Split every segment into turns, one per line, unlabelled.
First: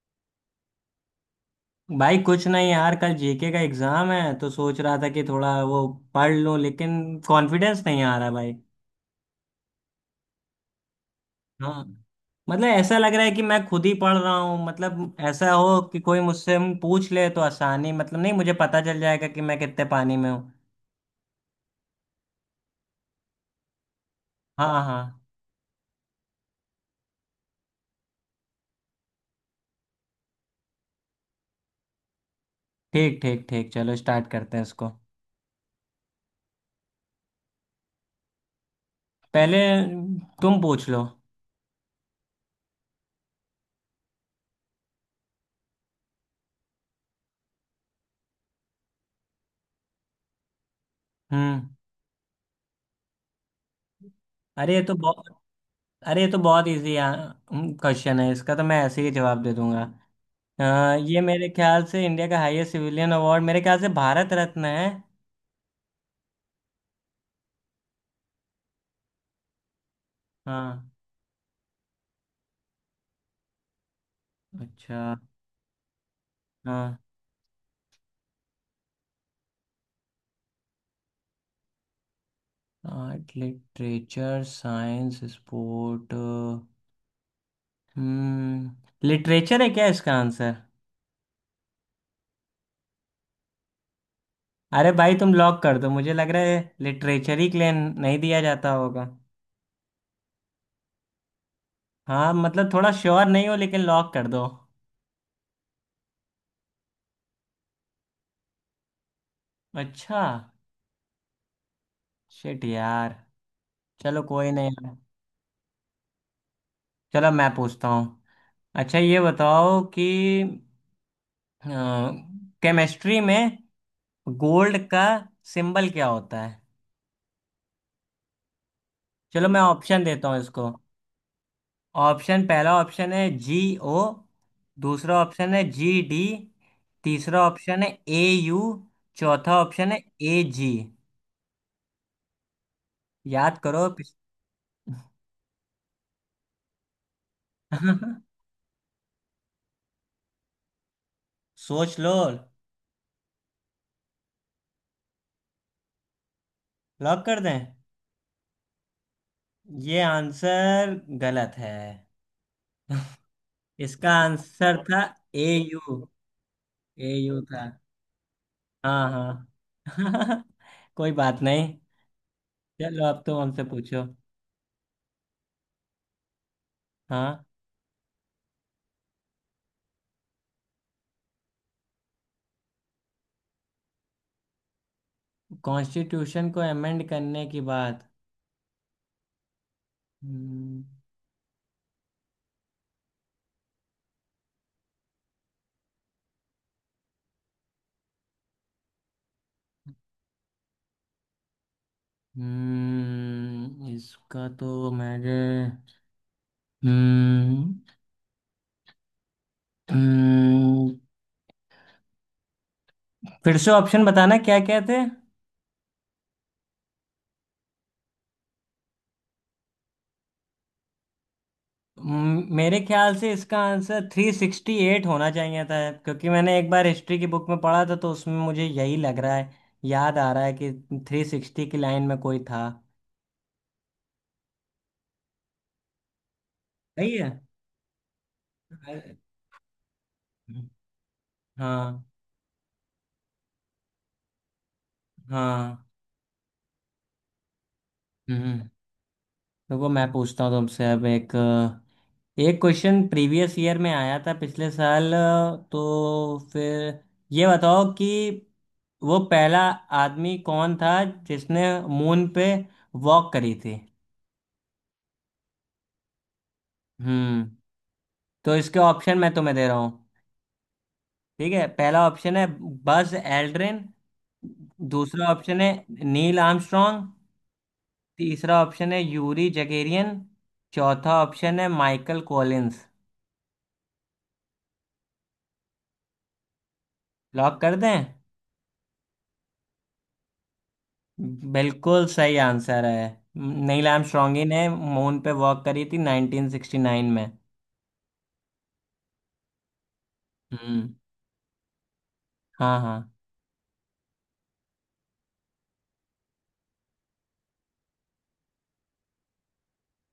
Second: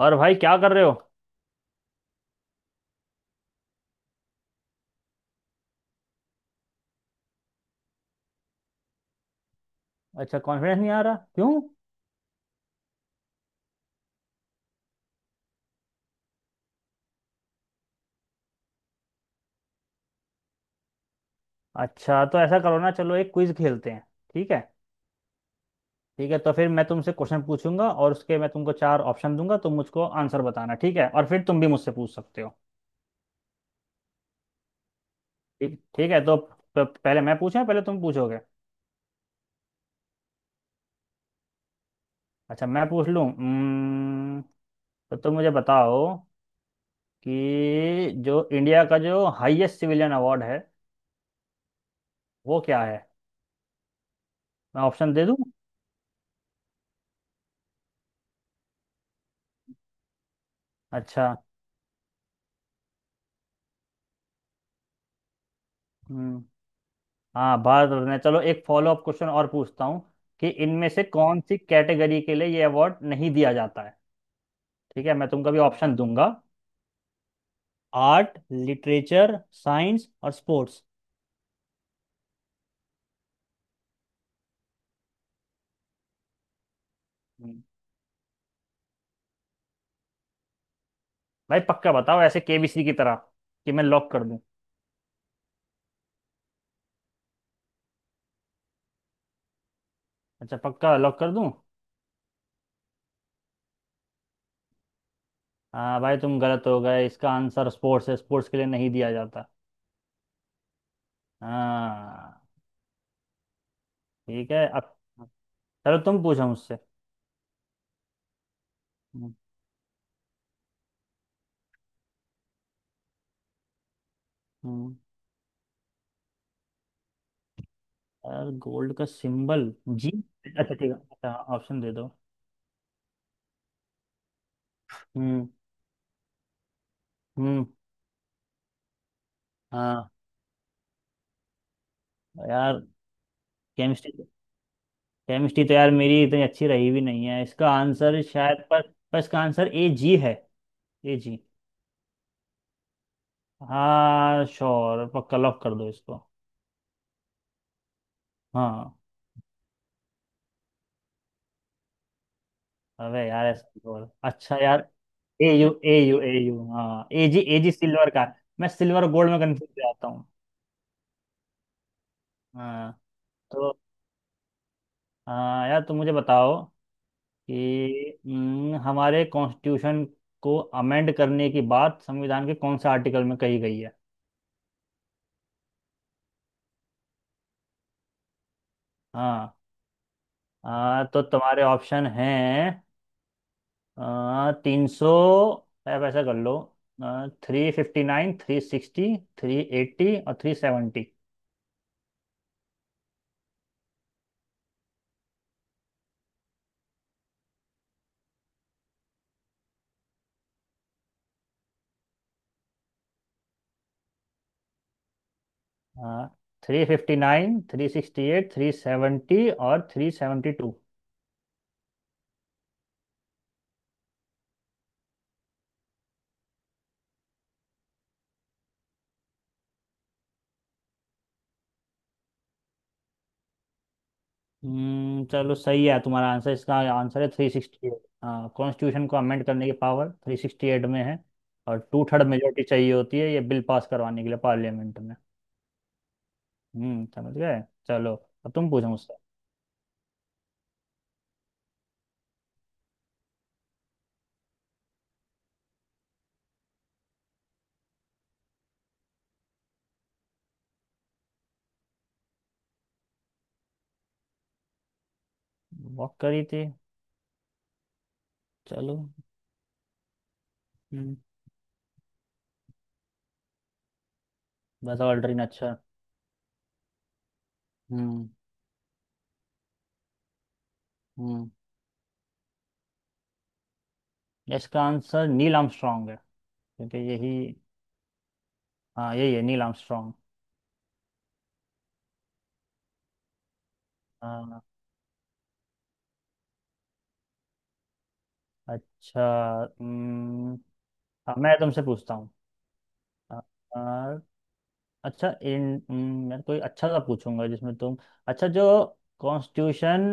और भाई क्या कर रहे हो?
भाई कुछ नहीं यार। कल जीके का एग्जाम है तो सोच रहा था कि थोड़ा वो पढ़ लूं, लेकिन कॉन्फिडेंस नहीं आ रहा भाई।
अच्छा, कॉन्फिडेंस नहीं आ रहा, क्यों?
हाँ, मतलब ऐसा लग रहा है कि मैं खुद ही पढ़ रहा हूँ। मतलब ऐसा हो कि कोई मुझसे हम पूछ ले तो आसानी, मतलब नहीं, मुझे पता चल जाएगा कि मैं कितने पानी में हूँ।
अच्छा तो ऐसा करो ना, चलो एक क्विज खेलते हैं। ठीक है।
हाँ हाँ।
ठीक है तो फिर मैं तुमसे क्वेश्चन पूछूंगा और उसके मैं तुमको चार ऑप्शन दूंगा, तुम मुझको आंसर बताना, ठीक है? और फिर तुम भी मुझसे पूछ सकते हो।
ठीक ठीक ठीक, चलो स्टार्ट करते हैं इसको।
ठीक, ठीक है तो पहले मैं पूछूं या पहले तुम पूछोगे?
पहले तुम पूछ लो।
अच्छा, मैं पूछ लूं। तो तुम मुझे बताओ कि जो इंडिया का जो हाईएस्ट सिविलियन अवार्ड है,
हम्म।
वो क्या है?
अरे ये
मैं
तो
ऑप्शन
बहुत
दे दूं?
अरे ये तो बहुत इजी क्वेश्चन है, इसका तो मैं ऐसे ही जवाब दे दूंगा। हाँ, ये
अच्छा।
मेरे ख्याल से इंडिया का हाईएस्ट सिविलियन अवार्ड, मेरे ख्याल से भारत रत्न है।
हम्म। हाँ, भारत रत्न है। चलो एक फॉलो अप क्वेश्चन और पूछता हूँ कि
हाँ।
इनमें से कौन सी कैटेगरी के लिए ये अवार्ड नहीं दिया जाता है?
अच्छा।
ठीक है, मैं तुमको भी ऑप्शन दूंगा।
हाँ।
आर्ट, लिटरेचर, साइंस और sports.
Art, literature, science, sport. हम्म, लिटरेचर है क्या इसका आंसर?
भाई पक्का बताओ, ऐसे केबीसी की तरह, कि मैं लॉक कर दूं?
अरे भाई तुम लॉक कर दो, मुझे लग रहा है लिटरेचर ही क्लेम नहीं दिया जाता होगा।
अच्छा, पक्का लॉक कर दूं?
हाँ, मतलब थोड़ा श्योर नहीं हो, लेकिन लॉक कर दो।
हाँ भाई, तुम गलत हो गए। इसका आंसर स्पोर्ट्स है, स्पोर्ट्स के लिए नहीं दिया जाता।
अच्छा।
हाँ।
शिट यार, चलो
ठीक
कोई
है
नहीं
अब,
यार।
चलो तुम पूछो मुझसे।
चलो मैं पूछता हूँ। अच्छा ये
हम्म,
बताओ कि केमिस्ट्री में गोल्ड
हम्म,
का सिंबल क्या होता है?
यार गोल्ड का
चलो मैं
सिंबल
ऑप्शन
जी।
देता हूँ इसको।
अच्छा ठीक है, अच्छा ऑप्शन दे दो।
ऑप्शन, पहला ऑप्शन है जी ओ। दूसरा
हम्म।
ऑप्शन है जी डी। तीसरा
हम्म।
ऑप्शन है ए यू। चौथा ऑप्शन है
हाँ
ए जी।
यार,
याद करो
केमिस्ट्री, केमिस्ट्री तो यार मेरी इतनी अच्छी रही भी नहीं है। इसका आंसर शायद पर इसका आंसर ए जी है। A G.
सोच लो।
हाँ श्योर, पक्का लॉक कर दो इसको।
लॉक कर दें?
हाँ।
ये आंसर गलत है।
अबे यार, ऐसा,
इसका
और अच्छा
आंसर
यार।
था A
A U, A
U.
U, A U. हाँ,
A
A G,
U
A
था।
जी सिल्वर का। मैं सिल्वर
हाँ
और गोल्ड में कंफ्यूज हो जाता हूँ।
हाँ। कोई बात नहीं।
हाँ
चलो अब तुम हमसे
तो
पूछो।
हाँ यार, तुम मुझे बताओ कि
हाँ,
हमारे कॉन्स्टिट्यूशन को अमेंड करने की बात संविधान के कौन से आर्टिकल में कही गई है?
कॉन्स्टिट्यूशन को अमेंड करने की बात।
हाँ,
हम्म।
तो तुम्हारे ऑप्शन हैं 300, आप ऐसा कर लो, 359, 360, 380 और 370।
इसका तो मेरे हम्म हम्म, फिर से ऑप्शन बताना क्या क्या थे?
हाँ, 359, 368, 370 और 372।
मेरे ख्याल से इसका आंसर थ्री सिक्सटी एट होना चाहिए था, क्योंकि मैंने एक बार हिस्ट्री की बुक में पढ़ा था तो उसमें मुझे यही लग रहा है, याद आ रहा है कि थ्री सिक्सटी की लाइन में कोई था।
हम्म, चलो सही है तुम्हारा आंसर। इसका
सही
आंसर है
है।
368। हाँ, कॉन्स्टिट्यूशन
अरे,
को अमेंड करने की पावर 368 में है। और
हाँ।
2/3 मेजोरिटी चाहिए होती है ये बिल पास करवाने के लिए पार्लियामेंट में।
हाँ।
हम्म, समझ गए। चलो अब
हम्म।
तुम पूछो मुझसे।
देखो मैं पूछता हूँ तुमसे अब एक एक क्वेश्चन प्रीवियस ईयर में आया था, पिछले साल। तो फिर ये बताओ कि वो पहला आदमी कौन था जिसने मून पे वॉक करी थी?
वॉक करी थी।
हम्म। तो इसके
चलो।
ऑप्शन मैं तुम्हें दे रहा हूँ।
हम्म।
ठीक है, पहला ऑप्शन है बज एल्ड्रिन।
बस
दूसरा
ऑल्ड्रिन,
ऑप्शन है
अच्छा।
Neil Armstrong.
हम्म।
तीसरा ऑप्शन है यूरी जगेरियन। चौथा
हम्म।
ऑप्शन है माइकल कॉलिंस।
इसका आंसर नील आर्मस्ट्रॉन्ग है, क्योंकि यही,
लॉक कर दें?
हाँ, यही है, नील आर्मस्ट्रॉन्ग।
बिल्कुल सही आंसर है। नील आर्मस्ट्रॉन्ग ही
हाँ।
ने मून पे वॉक करी थी 1969 में।
अच्छा। हम्म।
हम्म।
अब मैं तुमसे पूछता हूँ।
हाँ हाँ।
अ, अ, अच्छा इन, मैं कोई अच्छा सा पूछूंगा जिसमें तुम। अच्छा, जो कॉन्स्टिट्यूशन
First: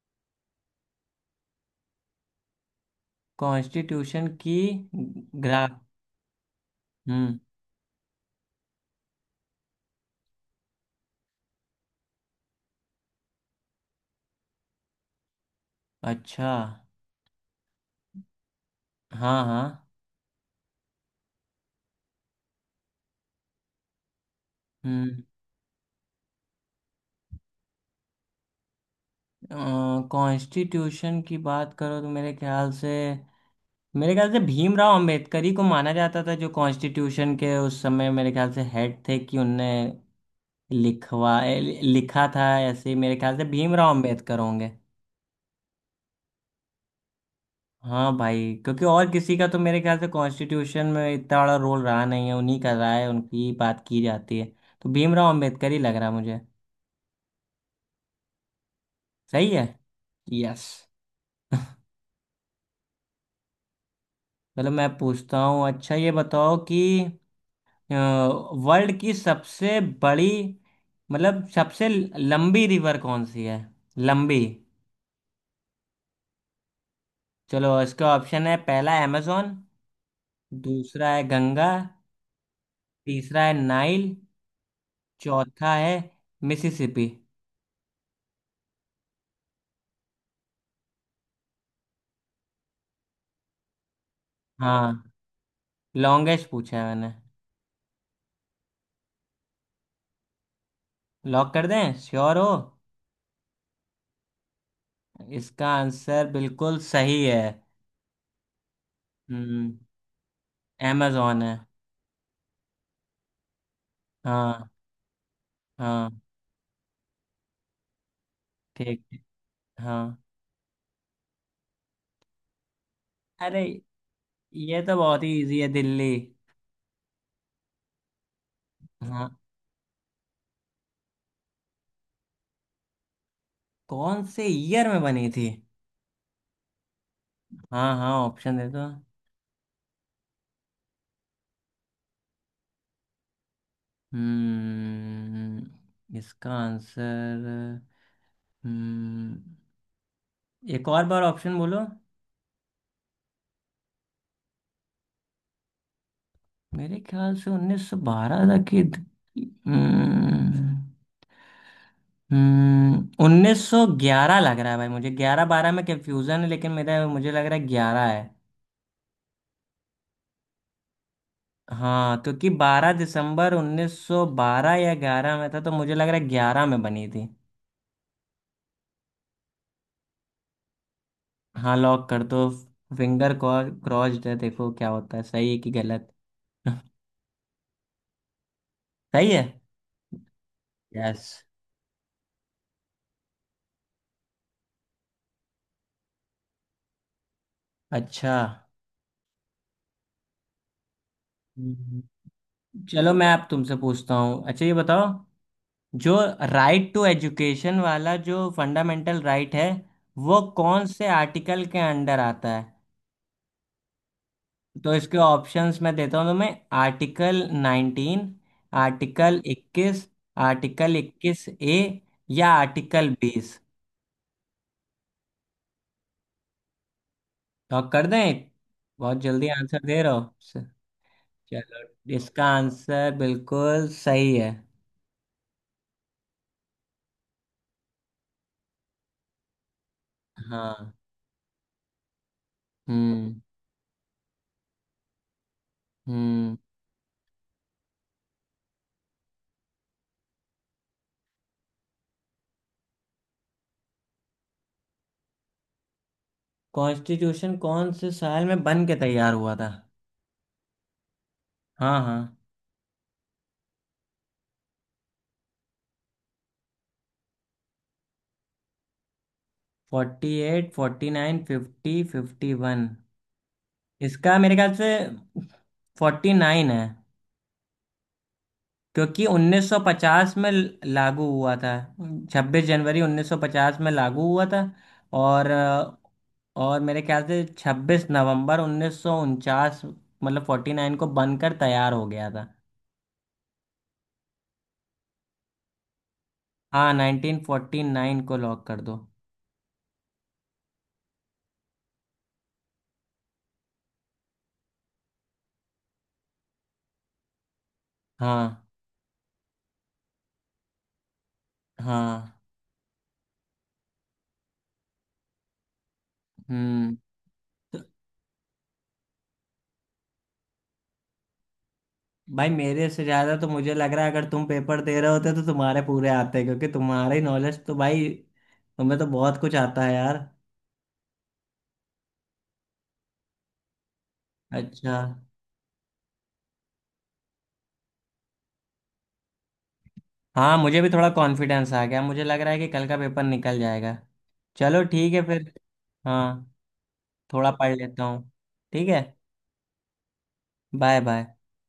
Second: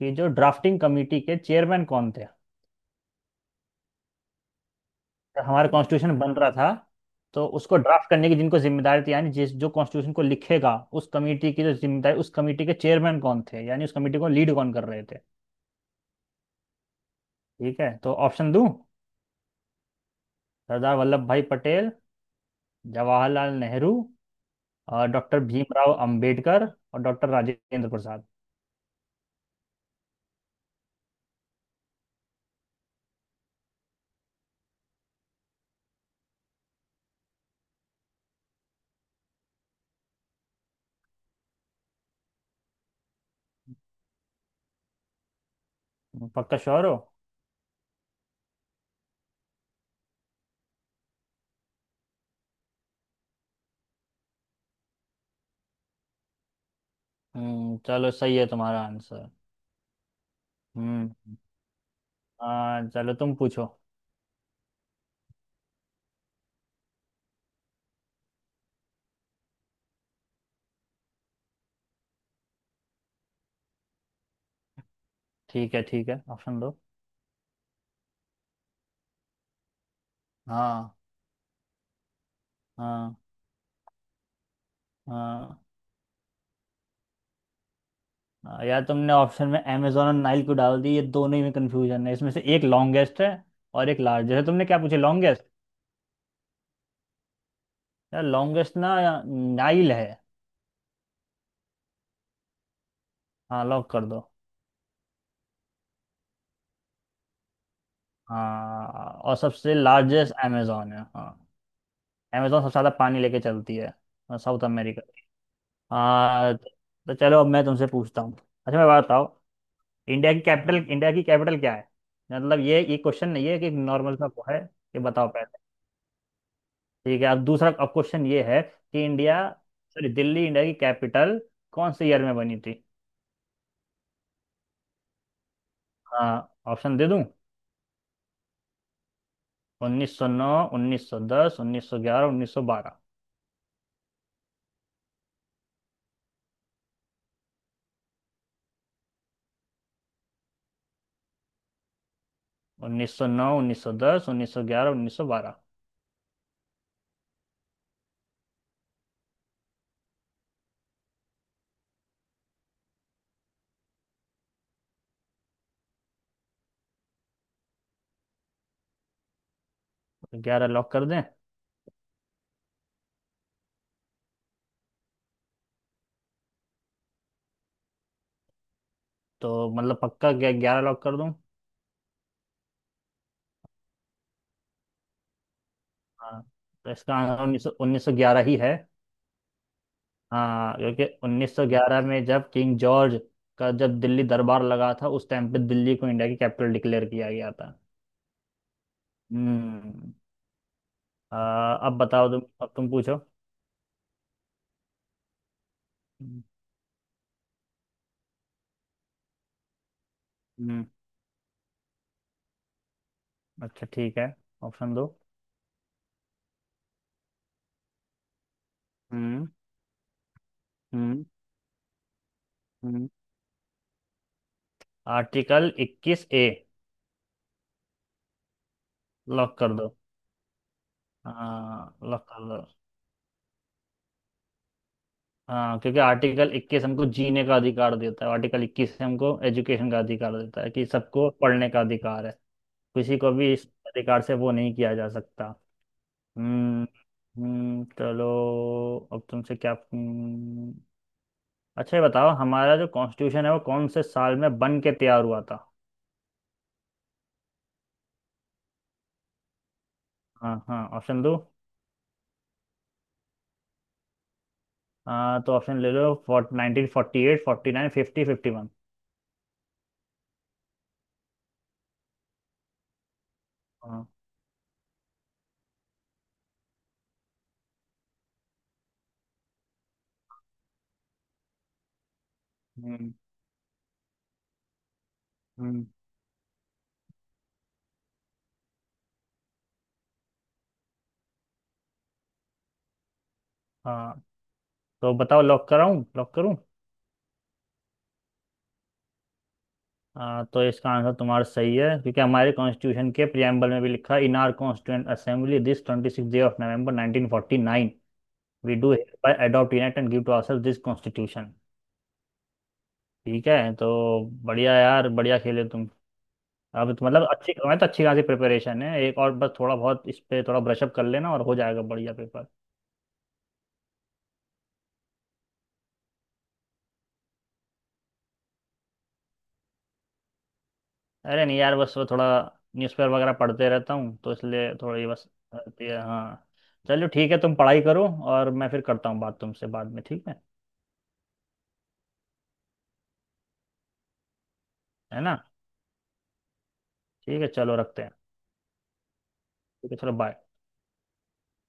की जो ड्राफ्टिंग कमेटी के चेयरमैन कौन थे?
कॉन्स्टिट्यूशन की ग्रा
हमारा कॉन्स्टिट्यूशन बन रहा था
हम्म।
तो उसको ड्राफ्ट करने की जिनको जिम्मेदारी थी, यानी जिस जो कॉन्स्टिट्यूशन को लिखेगा, उस कमेटी की जो जिम्मेदारी, उस कमेटी के चेयरमैन कौन थे, यानी उस कमेटी को लीड कौन कर रहे थे?
अच्छा।
ठीक है, तो ऑप्शन दूं।
हाँ हाँ।
सरदार वल्लभ भाई पटेल, जवाहरलाल नेहरू और
हम्म।
डॉक्टर भीमराव अंबेडकर और डॉक्टर राजेंद्र प्रसाद।
कॉन्स्टिट्यूशन की बात करो तो मेरे ख्याल से, मेरे ख्याल से भीमराव अंबेडकर ही को माना जाता था, जो कॉन्स्टिट्यूशन के उस समय मेरे ख्याल से हेड थे, कि उनने लिखा था। ऐसे ही मेरे ख्याल से भीमराव अंबेडकर होंगे।
पक्का श्योर हो?
हाँ भाई, क्योंकि और किसी का तो मेरे ख्याल से कॉन्स्टिट्यूशन में इतना बड़ा रोल रहा नहीं है, उन्हीं का रहा है, उनकी ही बात की जाती है। तो भीमराव अंबेडकर ही लग रहा है मुझे।
हम्म, चलो सही है तुम्हारा आंसर।
सही है। यस।
हम्म। हाँ चलो, तुम पूछो।
चलो मैं पूछता हूँ। अच्छा ये बताओ कि वर्ल्ड की सबसे बड़ी, मतलब सबसे लंबी रिवर कौन सी है? लंबी।
ठीक है। ठीक है, ऑप्शन दो।
चलो इसका ऑप्शन है, पहला amazon।
हाँ।
दूसरा है गंगा।
हाँ।
तीसरा है नाइल।
हाँ।
चौथा है मिसिसिपी।
हाँ, यार तुमने ऑप्शन में अमेजोन और नाइल को डाल दी, ये दोनों ही में कंफ्यूजन है। इसमें से एक लॉन्गेस्ट है और एक लार्जेस्ट है, तुमने क्या
हाँ,
पूछे, लॉन्गेस्ट?
लॉन्गेस्ट पूछा है मैंने।
यार, लॉन्गेस्ट ना, नाइल है।
लॉक कर दें? श्योर हो?
हाँ, लॉक कर दो।
इसका आंसर बिल्कुल सही है।
हाँ, और सबसे
हम्म,
लार्जेस्ट अमेजोन है।
amazon
हाँ।
है।
अमेजोन सबसे ज़्यादा पानी लेके चलती है। साउथ
हाँ।
अमेरिका।
हाँ।
हाँ तो, चलो अब मैं तुमसे पूछता हूँ। अच्छा, मैं बात
ठीक है,
बताओ।
हाँ।
इंडिया की कैपिटल, इंडिया की कैपिटल क्या है? मतलब ये क्वेश्चन नहीं है
अरे
कि, नॉर्मल सा है।
ये तो
ये
बहुत
बताओ।
ही इजी है, दिल्ली।
ठीक है, अब दूसरा, अब क्वेश्चन ये है कि
हाँ,
इंडिया, सॉरी, दिल्ली इंडिया की कैपिटल कौन से ईयर में बनी थी?
कौन से ईयर में बनी थी?
हाँ, ऑप्शन दे दूं।
हाँ हाँ, ऑप्शन दे दो।
1909, 1910, 1911, 1912।
हम्म, इसका आंसर। हम्म, एक और बार ऑप्शन बोलो।
1909, 1910, 1911, 1912, ग्यारह, उन्नीस सौ बारह। उन्नीस सौ नौ, उन्नीस सौ दस, उन्नीस सौ ग्यारह, उन्नीस सौ बारह।
मेरे ख्याल से 1912 तक की। हम्म। हम्म, उन्नीस सौ ग्यारह लग रहा है भाई मुझे, ग्यारह बारह में कंफ्यूजन है, लेकिन मेरा मुझे लग रहा है ग्यारह है।
तो ग्यारह लॉक कर दें?
हाँ, क्योंकि बारह दिसंबर उन्नीस सौ बारह या ग्यारह में था, तो मुझे लग रहा है ग्यारह में बनी थी।
तो मतलब पक्का ग्यारह लॉक कर दूं?
हाँ लॉक कर दो। फिंगर क्रॉस्ड है, देखो क्या होता है, सही है कि गलत।
हाँ। तो इसका आंसर उन्नीस सौ ग्यारह ही है।
सही है।
हाँ, क्योंकि
यस।
1911 में जब किंग जॉर्ज का, जब दिल्ली दरबार लगा था, उस टाइम पे दिल्ली को इंडिया की कैपिटल डिक्लेयर किया गया था।
अच्छा।
हम्म। अ, अब
हम्म।
बताओ तुम, अब तुम
चलो
पूछो।
मैं अब तुमसे पूछता हूँ। अच्छा ये बताओ, जो
हम्म।
राइट टू एजुकेशन वाला जो फंडामेंटल राइट है, वो कौन
हम्म।
से आर्टिकल के अंडर आता है?
अच्छा ठीक है,
तो
ऑप्शन दो।
इसके ऑप्शंस मैं देता हूँ तुम्हें। Article nineteen. आर्टिकल
हम्म।
इक्कीस। आर्टिकल
हम्म,
इक्कीस ए। या
हम्म।
आर्टिकल बीस।
आर्टिकल इक्कीस ए।
लॉक कर दें? बहुत जल्दी
लॉक कर
आंसर
दो।
दे रहे हो
हाँ,
चलो
लॉक
इसका
कर दो।
आंसर बिल्कुल सही है।
हाँ, क्योंकि आर्टिकल 21 हमको जीने का अधिकार देता है, आर्टिकल 21 हमको एजुकेशन का अधिकार देता है कि
हाँ।
सबको पढ़ने का अधिकार है। किसी को
हम्म।
भी इस अधिकार से वो नहीं किया जा सकता।
हम्म।
हम्म। हम्म, चलो अब तुमसे क्या, अच्छा ये बताओ, हमारा जो कॉन्स्टिट्यूशन है वो कौन से साल में बन के तैयार हुआ था?
कॉन्स्टिट्यूशन कौन से साल में बन के तैयार हुआ था?
हाँ हाँ, ऑप्शन दो।
हाँ हाँ।
तो ऑप्शन ले लो, fort 1948, 49, 50, 51।
Forty eight, forty nine, fifty, fifty one.
हाँ।
इसका मेरे ख्याल से फोर्टी नाइन है, क्योंकि 1950 में लागू हुआ था, 26 जनवरी
हम्म।
1950 में लागू हुआ था। और
हम्म,
और मेरे ख्याल से 26 नवंबर 1949, मतलब 49 को बनकर तैयार हो गया था।
हाँ तो बताओ, लॉक कराऊं, लॉक करूं?
हाँ, 1949 को लॉक कर दो।
तो इसका आंसर तुम्हारा सही है, क्योंकि हमारे कॉन्स्टिट्यूशन के प्रियम्बल में भी लिखा, "in our constituent assembly this 26 day of नवंबर 1949
हाँ।
We do by adopt unite and give to ourselves this constitution".
हाँ।
ठीक है तो, बढ़िया यार, बढ़िया खेले तुम। अब
हम्म।
तो मतलब अच्छी, मैं तो, अच्छी खासी प्रिपरेशन है, एक और बस थोड़ा बहुत इस पे थोड़ा ब्रशअप कर लेना और हो जाएगा बढ़िया पेपर।
भाई मेरे से ज्यादा तो मुझे लग रहा है, अगर तुम पेपर दे रहे होते तो तुम्हारे पूरे आते, क्योंकि तुम्हारी नॉलेज तो भाई, तुम्हें तो बहुत कुछ आता है यार।
अरे नहीं यार, बस वो थोड़ा न्यूज़पेपर वगैरह पढ़ते रहता हूँ तो इसलिए
अच्छा।
थोड़ी बस रहती है। हाँ। चलो ठीक है, तुम पढ़ाई करो और मैं फिर करता हूँ बात तुमसे बाद में, ठीक है?
हाँ, मुझे भी थोड़ा कॉन्फिडेंस आ गया, मुझे लग रहा है कि कल का पेपर निकल जाएगा। चलो ठीक
है
है
ना।
फिर। हाँ,
ठीक है,
थोड़ा पढ़
चलो रखते
लेता
हैं।
हूँ। ठीक है।
ठीक है, चलो, बाय।
Bye bye.